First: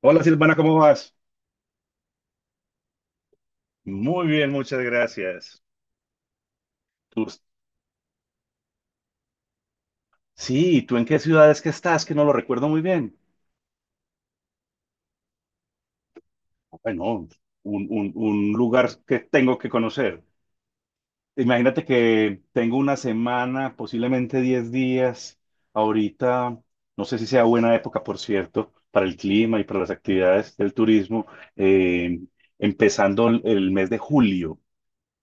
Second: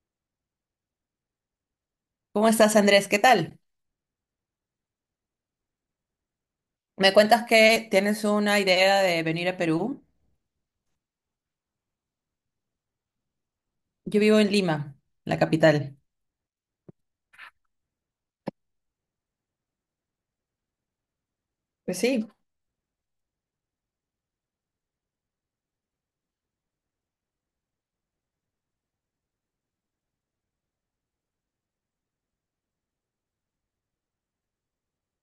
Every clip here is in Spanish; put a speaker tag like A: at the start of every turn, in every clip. A: Hola Silvana, ¿cómo vas?
B: ¿Cómo estás, Andrés? ¿Qué tal?
A: Muy bien, muchas gracias.
B: Me
A: Tú,
B: cuentas que tienes una idea de venir a Perú.
A: sí, ¿tú en qué ciudad es que estás? Que no lo recuerdo muy bien.
B: Yo vivo en Lima, la capital.
A: Bueno, un lugar que tengo que conocer. Imagínate
B: Pues sí.
A: que tengo una semana, posiblemente 10 días. Ahorita, no sé si sea buena época, por cierto, para el clima y para las actividades del turismo, eh, empezando el mes de julio.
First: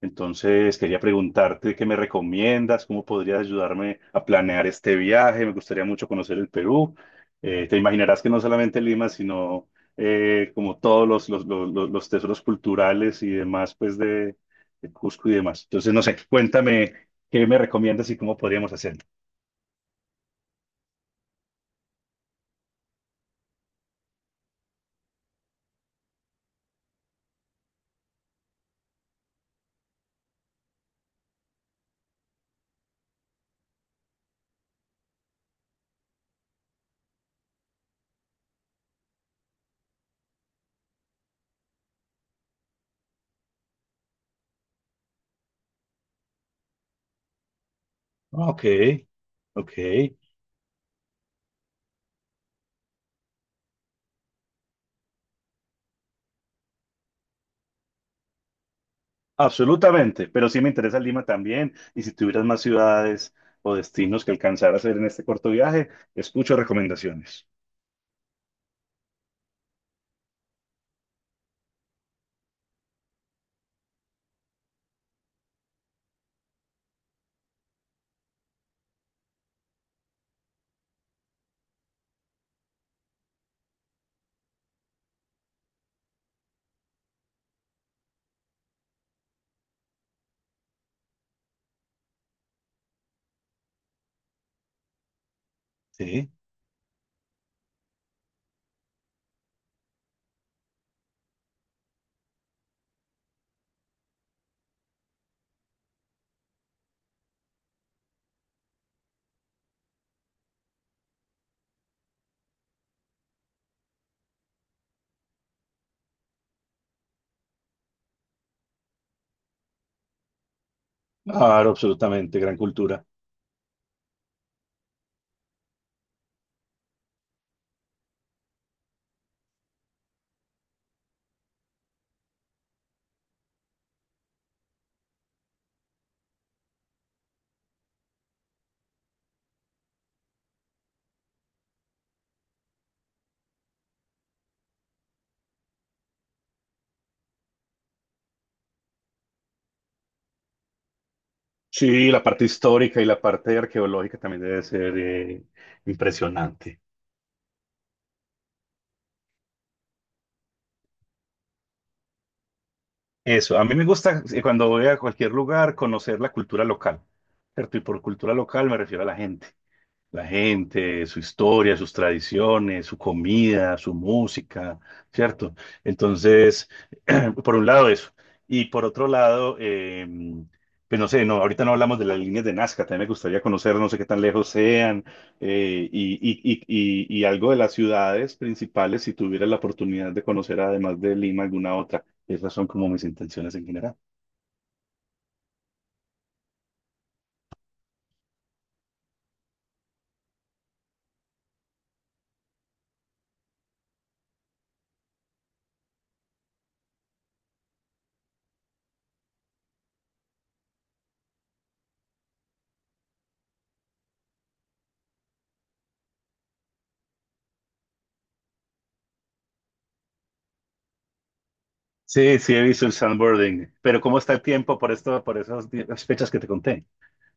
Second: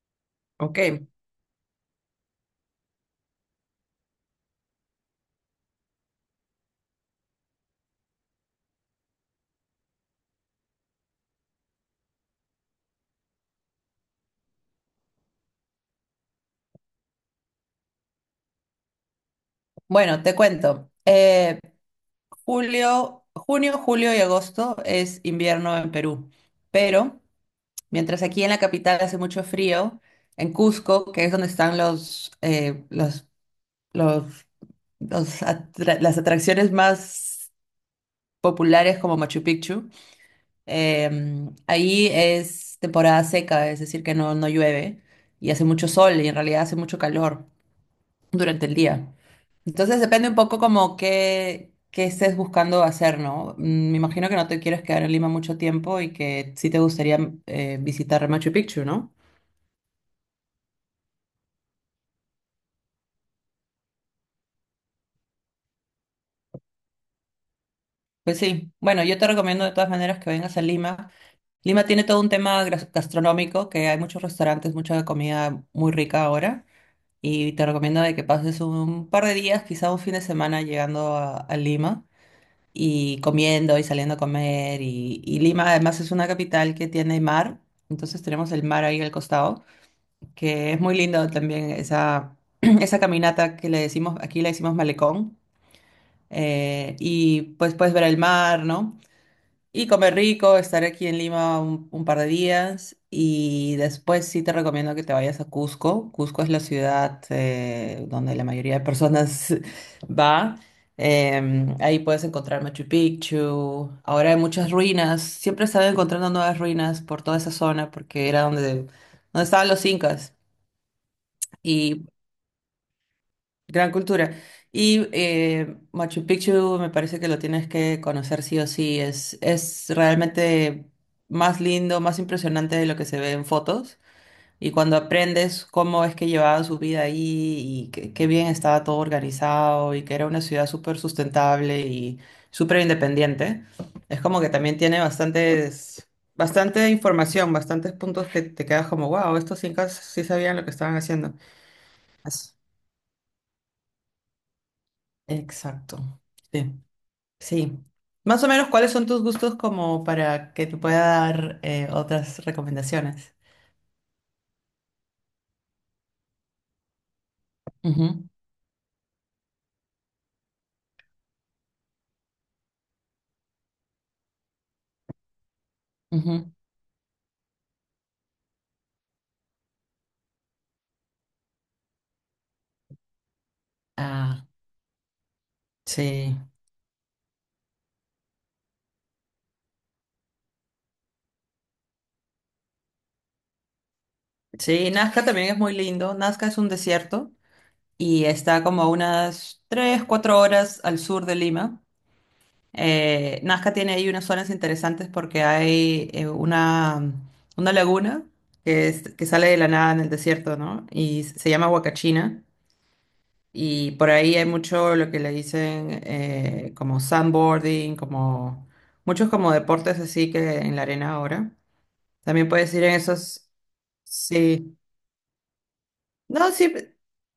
A: Entonces, quería
B: Ok.
A: preguntarte qué me recomiendas, cómo podrías ayudarme a planear este viaje. Me gustaría mucho conocer el Perú. Te imaginarás que no solamente Lima, sino como todos los tesoros culturales y demás, pues de Cusco y demás. Entonces, no sé, cuéntame qué me recomiendas y cómo podríamos hacerlo.
B: Bueno, te cuento. Junio, julio y agosto es invierno en Perú, pero mientras aquí en la capital hace mucho frío, en Cusco, que es donde están los, las atracciones más populares como Machu Picchu. Eh, Ahí es temporada seca, es decir, que no llueve y hace mucho sol y en realidad hace mucho calor
A: Ok,
B: durante el día.
A: ok,
B: Entonces depende un poco como qué estés buscando hacer, ¿no? Me imagino que no te quieres quedar en Lima mucho tiempo y que sí te gustaría visitar Machu Picchu, ¿no?
A: absolutamente. Pero sí me interesa Lima también. Y si tuvieras más ciudades o destinos que alcanzar a hacer en este corto viaje, escucho recomendaciones.
B: Pues sí, bueno, yo te recomiendo de todas maneras que vengas a Lima. Lima tiene todo un tema gastronómico, que hay muchos restaurantes, mucha comida muy rica ahora. Y te recomiendo de que pases un par de días, quizá un fin de semana llegando a Lima y comiendo y saliendo a comer. Y Lima además es una capital que tiene mar, entonces tenemos el mar ahí al costado, que es muy lindo también esa, esa caminata que le decimos, aquí le decimos malecón.
A: Sí,
B: Y pues puedes ver el mar, ¿no? Y comer rico, estar aquí en Lima un par de días y después sí te recomiendo que te vayas a Cusco. Cusco es la ciudad donde la mayoría de personas va. Ahí puedes encontrar Machu Picchu. Ahora hay muchas ruinas. Siempre están encontrando nuevas ruinas por toda esa zona porque era donde, estaban los incas.
A: claro,
B: Y
A: absolutamente, gran cultura.
B: gran cultura. Y Machu Picchu me parece que lo tienes que conocer sí o sí. Es realmente más lindo, más impresionante de lo que se ve en fotos. Y cuando aprendes cómo es que llevaba su vida ahí y qué bien estaba todo organizado y que era una ciudad súper sustentable y súper independiente, es como que también tiene bastante información, bastantes puntos que te quedas como, wow, estos incas sí sabían lo que estaban haciendo.
A: Sí, la parte
B: Así-
A: histórica y la parte arqueológica también debe ser
B: Exacto. Sí.
A: impresionante.
B: Sí. Más o menos, ¿cuáles son tus gustos como para que te pueda dar otras recomendaciones?
A: Eso, a mí me gusta, cuando voy a cualquier lugar, conocer la cultura local, ¿cierto? Y por
B: Ujú,
A: cultura local me refiero a la gente. La gente, su historia, sus tradiciones, su comida, su música, ¿cierto?
B: ujú.
A: Entonces, por un lado eso. Y por otro lado, pues no sé, no, ahorita no hablamos de las líneas de Nazca, también me gustaría conocer, no sé qué tan
B: Ah,
A: lejos sean, eh, y, y,
B: sí.
A: y, y algo de las ciudades principales, si tuviera la oportunidad de conocer, además de Lima, alguna otra. Esas son como mis intenciones en general.
B: Sí, Nazca también es muy lindo. Nazca es un desierto y está como a unas 3, 4 horas al sur de Lima. Nazca tiene ahí unas zonas interesantes porque hay una laguna que sale de la nada en el desierto, ¿no? Y se llama Huacachina. Y por ahí hay mucho lo que le dicen como sandboarding, como muchos como deportes así que en la arena ahora.
A: Sí,
B: También
A: sí, he
B: puedes ir
A: visto el
B: en esos,
A: sandboarding, pero ¿cómo está el
B: sí.
A: tiempo por esto, por esas fechas que te
B: No, sí,
A: conté?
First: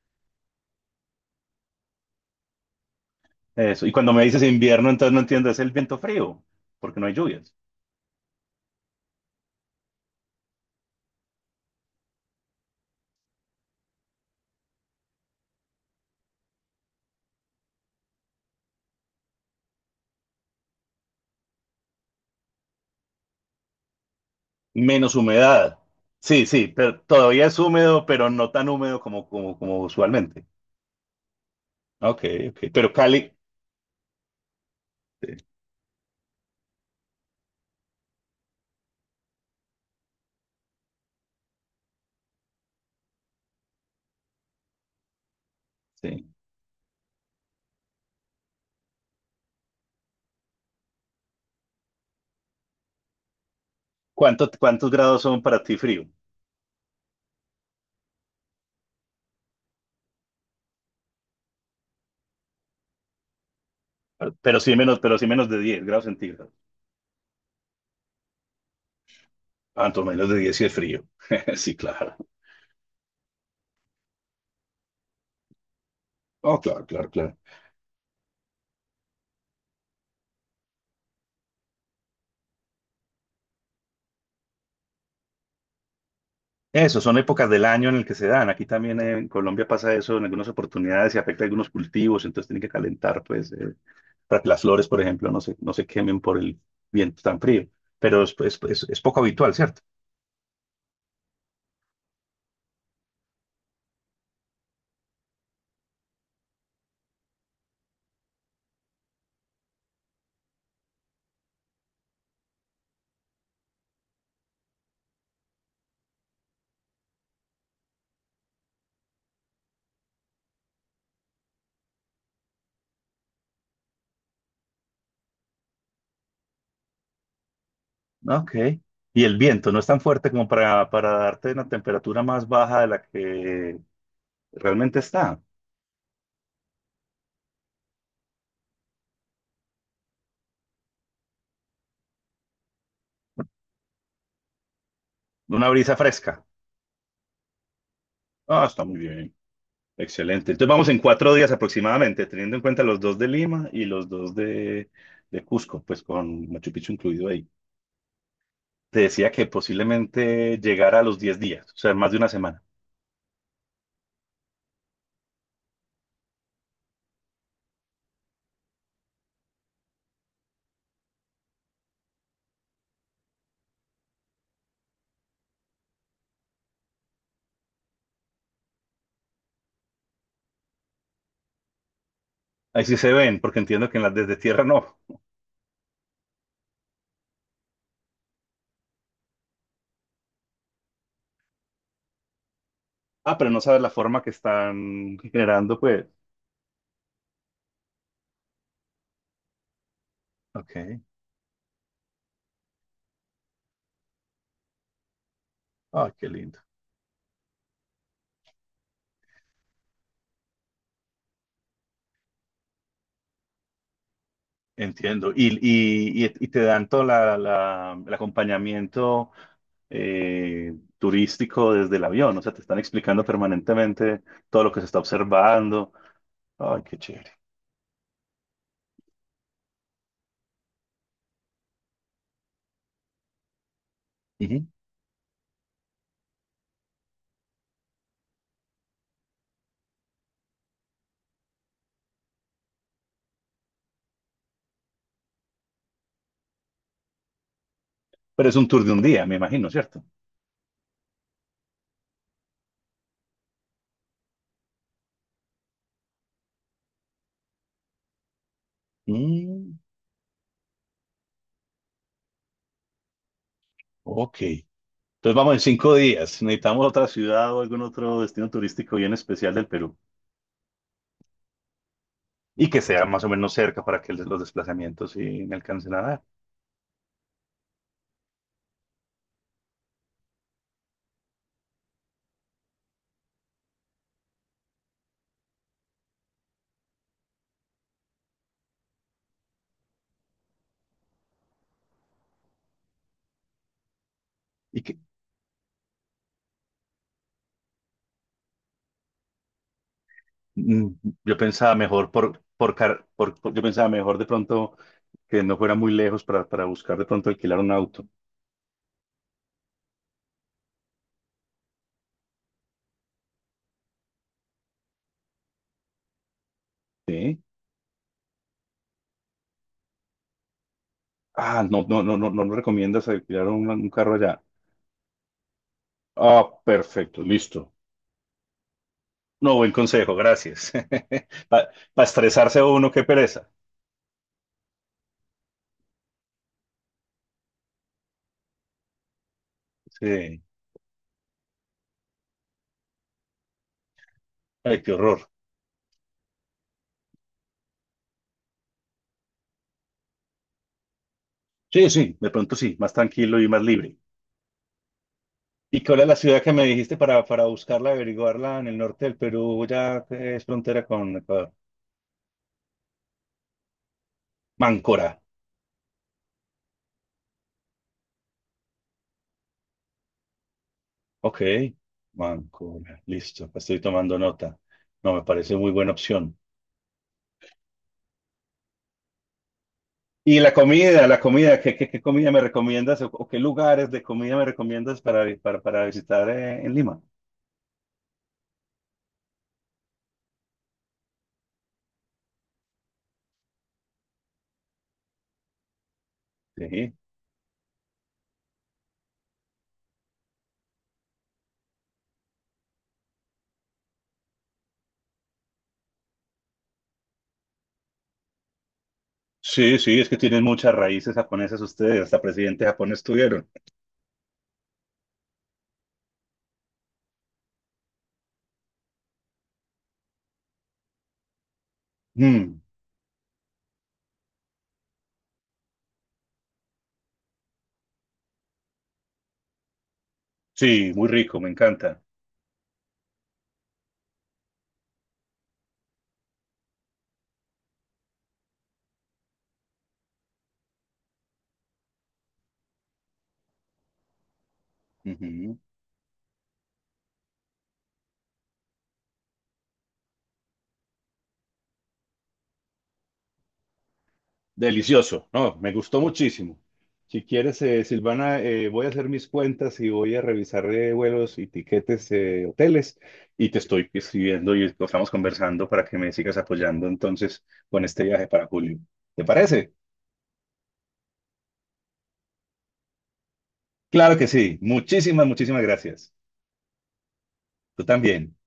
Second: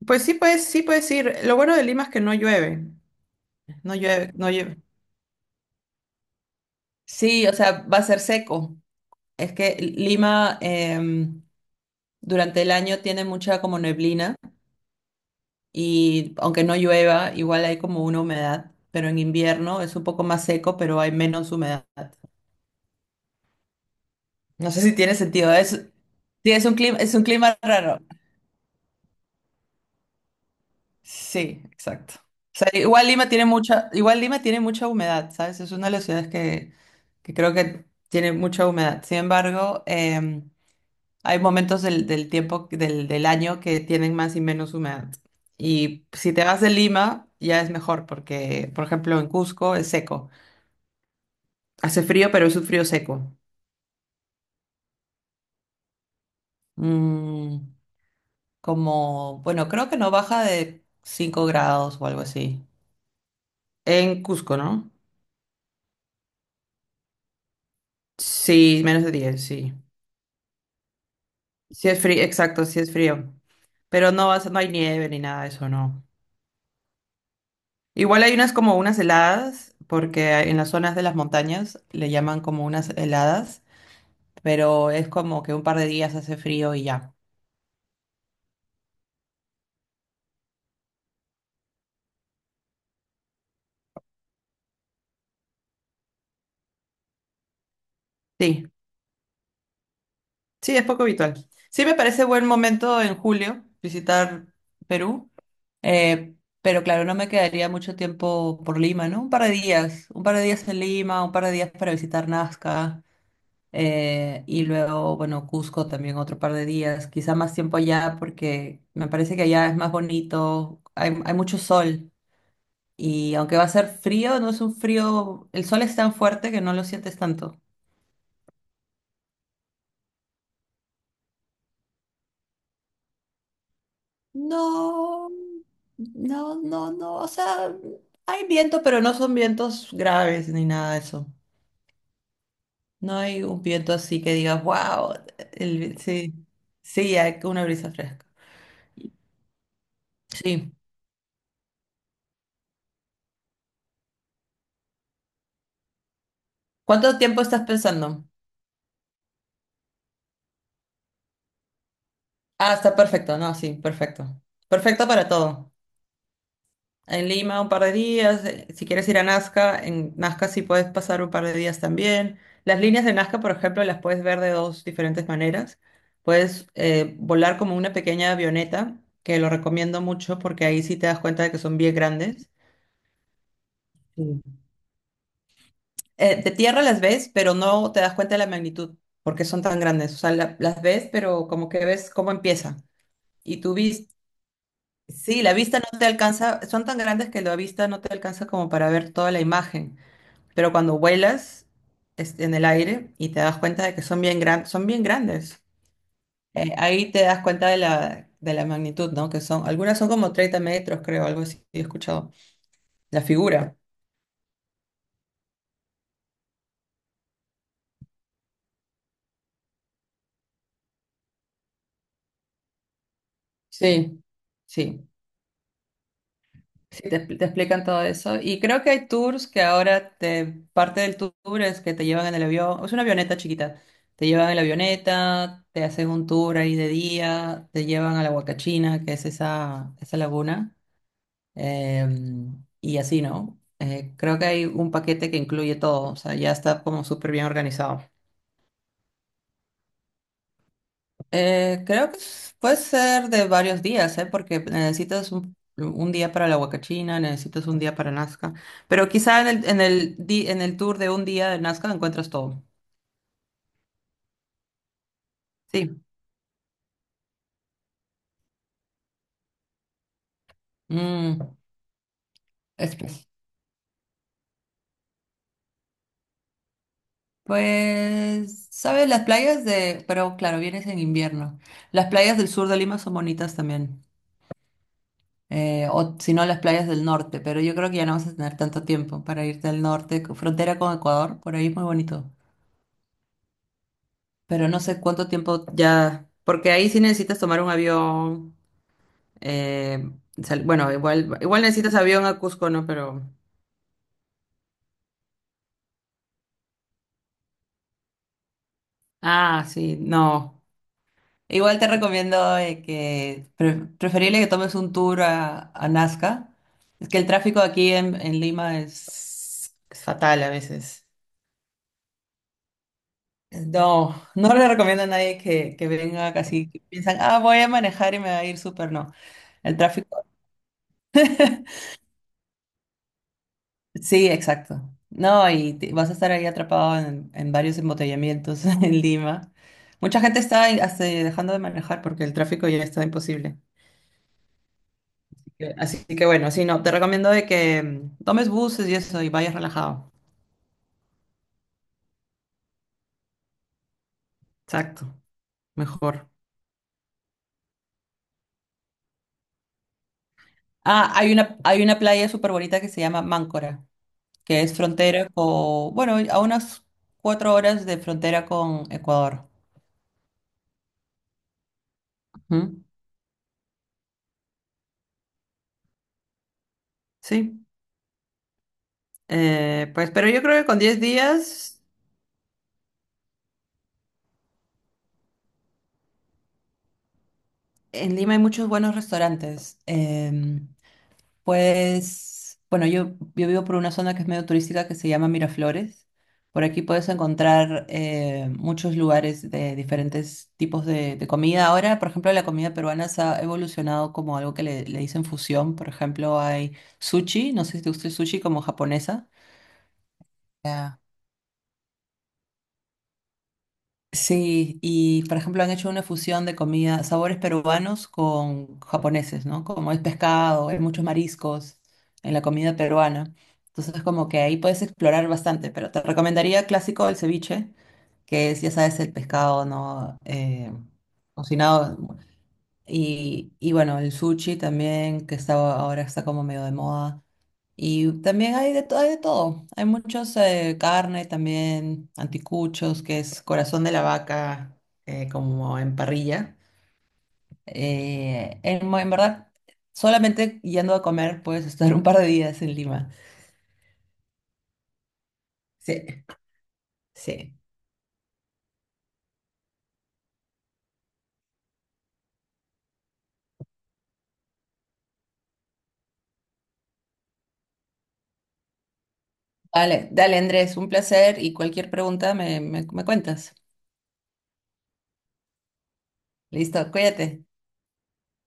B: pues sí puedes ir. Lo bueno de Lima es que no llueve,
A: Eso. Y
B: no
A: cuando me
B: llueve,
A: dices
B: no llueve.
A: invierno, entonces no entiendo, ¿es el viento frío, porque no hay
B: Sí, o
A: lluvias?
B: sea, va a ser seco. Es que Lima durante el año tiene mucha como neblina. Y aunque no llueva, igual hay como una humedad, pero en invierno es un poco más seco, pero hay menos humedad. No sé si
A: Menos
B: tiene sentido.
A: humedad. Sí,
B: Sí,
A: sí, pero
B: es un
A: todavía es
B: clima raro.
A: húmedo, pero no tan húmedo como usualmente.
B: Sí, exacto.
A: Ok, ok.
B: O sea,
A: Pero Cali,
B: igual Lima tiene mucha humedad,
A: sí,
B: ¿sabes? Es una de las ciudades que, creo que tiene mucha humedad. Sin embargo, em, hay momentos del, tiempo, del, año que tienen más y menos humedad. Y
A: sí.
B: si te vas de Lima, ya es mejor, porque, por ejemplo, en Cusco es seco. Hace frío, pero es un frío seco.
A: Cuántos grados son para ti frío?
B: Mm, Como, bueno, creo que no baja de 5 grados o algo así. En Cusco, ¿no?
A: Pero sí menos de 10 grados centígrados.
B: Sí, menos de 10, sí.
A: Tanto menos de diez sí es frío. Sí,
B: Sí es
A: claro.
B: frío, exacto, sí es frío. Pero no, no hay nieve ni nada de eso, no.
A: Oh, claro, claro, claro.
B: Igual hay unas como unas heladas, porque en las zonas de las montañas le llaman como unas heladas, pero es como que un par de días hace frío y
A: Eso,
B: ya.
A: son épocas del año en el que se dan. Aquí también, en Colombia pasa eso en algunas oportunidades, se afecta a algunos cultivos, entonces tienen que calentar, pues, para que las flores, por ejemplo, no se quemen por el viento tan frío. Pero
B: Sí,
A: es poco habitual, ¿cierto?
B: sí, es poco habitual. Sí me parece buen momento en julio visitar Perú. Eh, pero claro, no me quedaría mucho tiempo por Lima, ¿no? Un par de días, un par de días en Lima, un par de días para visitar Nazca, y luego, bueno, Cusco también otro par de días, quizá más tiempo allá porque me parece que allá es más bonito, hay mucho sol y aunque va a ser frío, no es un frío, el sol es tan fuerte que no lo sientes tanto.
A: Ok. Y el viento no es tan fuerte como para darte una temperatura más baja de la que realmente
B: No,
A: está.
B: no, no, no, o sea, hay viento, pero no son vientos graves ni nada de eso. No hay un viento así que digas, wow,
A: Una brisa
B: sí,
A: fresca.
B: sí, hay una brisa fresca.
A: Ah, está muy bien. Excelente. Entonces
B: Sí.
A: vamos en cuatro días aproximadamente, teniendo en cuenta los dos de Lima y los dos de Cusco, pues con Machu Picchu
B: ¿Cuánto
A: incluido
B: tiempo
A: ahí.
B: estás pensando?
A: Te decía que posiblemente llegara a los 10 días, o sea, más de una semana.
B: Ah, está perfecto, no, sí, perfecto. Perfecto para todo. En Lima un par de días, si quieres ir a Nazca, en Nazca sí puedes pasar un par de días también. Las líneas de Nazca, por ejemplo, las puedes ver de dos diferentes maneras. Puedes volar como una pequeña avioneta, que lo recomiendo mucho porque ahí sí te das cuenta de que son bien grandes.
A: Ahí sí se ven, porque entiendo que en las desde
B: Sí.
A: tierra no.
B: De tierra las ves, pero no te das cuenta de la magnitud, porque son tan grandes. O sea, las ves, pero como que ves cómo empieza.
A: Ah, pero
B: Y
A: no
B: tú
A: sabes la
B: vis,
A: forma que están
B: sí, la
A: generando,
B: vista no te
A: pues.
B: alcanza, son tan grandes que la vista no te alcanza como para ver toda la imagen. Pero
A: Ok.
B: cuando vuelas en el aire y te das cuenta de que son bien grandes, son bien grandes.
A: Ah, qué lindo.
B: Ahí te das cuenta de la, magnitud, ¿no? Que son, algunas son como 30 metros, creo, algo así, he escuchado. La figura.
A: Entiendo. Y, y te dan todo el acompañamiento eh, turístico desde el avión. O sea, te están explicando permanentemente
B: Sí,
A: todo lo que se está
B: sí.
A: observando. Ay, qué
B: Sí, te,
A: chévere.
B: expl- te explican todo eso. Y creo que hay tours que ahora parte del tour es que te llevan en el avión, es una avioneta chiquita. Te llevan en la
A: Ujú.
B: avioneta, te hacen un tour ahí de día, te llevan a la Huacachina, que es esa, esa laguna, eh, y así, ¿no? Creo que hay un paquete que incluye todo, o sea, ya está como súper bien organizado.
A: Pero es un tour de un día, me imagino, ¿cierto?
B: Creo que puede ser de varios días, ¿eh? Porque necesitas un día para la Huacachina, necesitas un día para Nazca, pero quizá en el,
A: Mm,
B: en el tour de un día de Nazca encuentras todo.
A: ok. Entonces vamos en cinco
B: Sí.
A: días. Necesitamos otra ciudad o algún otro destino turístico bien especial del Perú,
B: Mm,
A: y que sea más
B: Express.
A: o menos cerca para que los desplazamientos sí me alcancen a dar.
B: Pues, ¿sabes? Las playas de, pero claro, vienes en invierno. Las playas del sur de Lima son bonitas también, o si no, las playas del norte, pero yo creo que ya no vas a tener tanto tiempo para irte al norte, frontera con Ecuador, por ahí es muy bonito. Pero no
A: Y que
B: sé cuánto tiempo ya, porque ahí sí necesitas tomar un avión. eh,
A: mm,
B: bueno,
A: yo
B: igual, igual
A: pensaba
B: necesitas
A: mejor
B: avión a Cusco,
A: por,
B: ¿no?
A: car-
B: Pero,
A: por- yo pensaba mejor de pronto que no fuera muy lejos para buscar de pronto alquilar un auto.
B: ah, sí, no. Igual te recomiendo que preferible que tomes un tour a Nazca. Es que el
A: ¿Sí?
B: tráfico aquí en Lima es fatal a veces.
A: Ah, no, no, no, no, no nos recomiendas alquilar un carro
B: No,
A: allá.
B: no le recomiendo a nadie que, venga
A: Ah,
B: casi, que piensan,
A: perfecto,
B: ah, voy a
A: listo.
B: manejar y me va a ir súper, no.
A: No, buen
B: El
A: consejo,
B: tráfico.
A: gracias. Para estresarse uno, qué pereza.
B: Sí, exacto. No, vas a estar ahí atrapado en, varios embotellamientos en Lima. Mucha gente
A: Sí,
B: está ahí hasta dejando de manejar porque el tráfico ya está imposible.
A: ay, qué horror.
B: Así que, así que bueno, sí, no, te recomiendo de que tomes buses y eso y vayas relajado.
A: Sí, sí, de pronto sí, más tranquilo y más libre.
B: Exacto,
A: ¿Y cuál es la
B: mejor.
A: ciudad que me dijiste para buscarla, averiguarla en el norte del Perú? Ya que es frontera
B: Ah,
A: con Ecuador.
B: hay una playa súper bonita que se llama Máncora, que es
A: Máncora.
B: frontera con, bueno, a unas 4 horas de frontera con Ecuador.
A: Ok.
B: Ujú.
A: Máncora. Listo. Pues estoy tomando nota. No, me parece muy buena opción.
B: Sí, pues, pero
A: Y
B: yo creo que con 10
A: la comida,
B: días.
A: ¿qué, qué, qué comida me recomiendas o qué lugares de comida me recomiendas para, para visitar, en Lima?
B: En Lima hay muchos buenos restaurantes. Pues, bueno, yo vivo por una zona que es medio turística que se llama Miraflores. Por aquí
A: Sí.
B: puedes encontrar muchos lugares de diferentes tipos de comida. Ahora, por ejemplo, la comida peruana se ha evolucionado como algo que le dicen fusión. Por ejemplo, hay sushi, no sé si te gusta el sushi como japonesa.
A: Sí, sí, es que tienen muchas
B: Ya.
A: raíces japonesas ustedes, hasta presidente japonés tuvieron.
B: Sí, y por ejemplo han hecho una fusión de comida, sabores peruanos con japoneses, ¿no? Como es pescado, hay muchos mariscos en la
A: Mm,
B: comida peruana. Entonces como que ahí puedes explorar bastante, pero te recomendaría clásico el ceviche, que es, ya sabes, el pescado, ¿no?
A: sí, muy rico, me
B: Cocinado.
A: encanta.
B: Y bueno, el sushi también, que está, ahora está como medio de moda. Y también hay hay de todo. Hay muchos carne también, anticuchos, que es corazón de la vaca,
A: Ujú.
B: como en parrilla. En verdad, solamente yendo a comer puedes estar un par de días en Lima.
A: Delicioso, no, me
B: Sí,
A: gustó muchísimo. Si
B: sí.
A: quieres, Silvana, voy a hacer mis cuentas y voy a revisar, vuelos y tiquetes, hoteles, y te estoy escribiendo y estamos conversando para que me sigas apoyando entonces con este viaje para julio. ¿Te parece?
B: Vale, dale Andrés, un placer y cualquier pregunta me cuentas.
A: Claro que sí. Muchísimas, muchísimas gracias.
B: Listo, cuídate.
A: Tú también.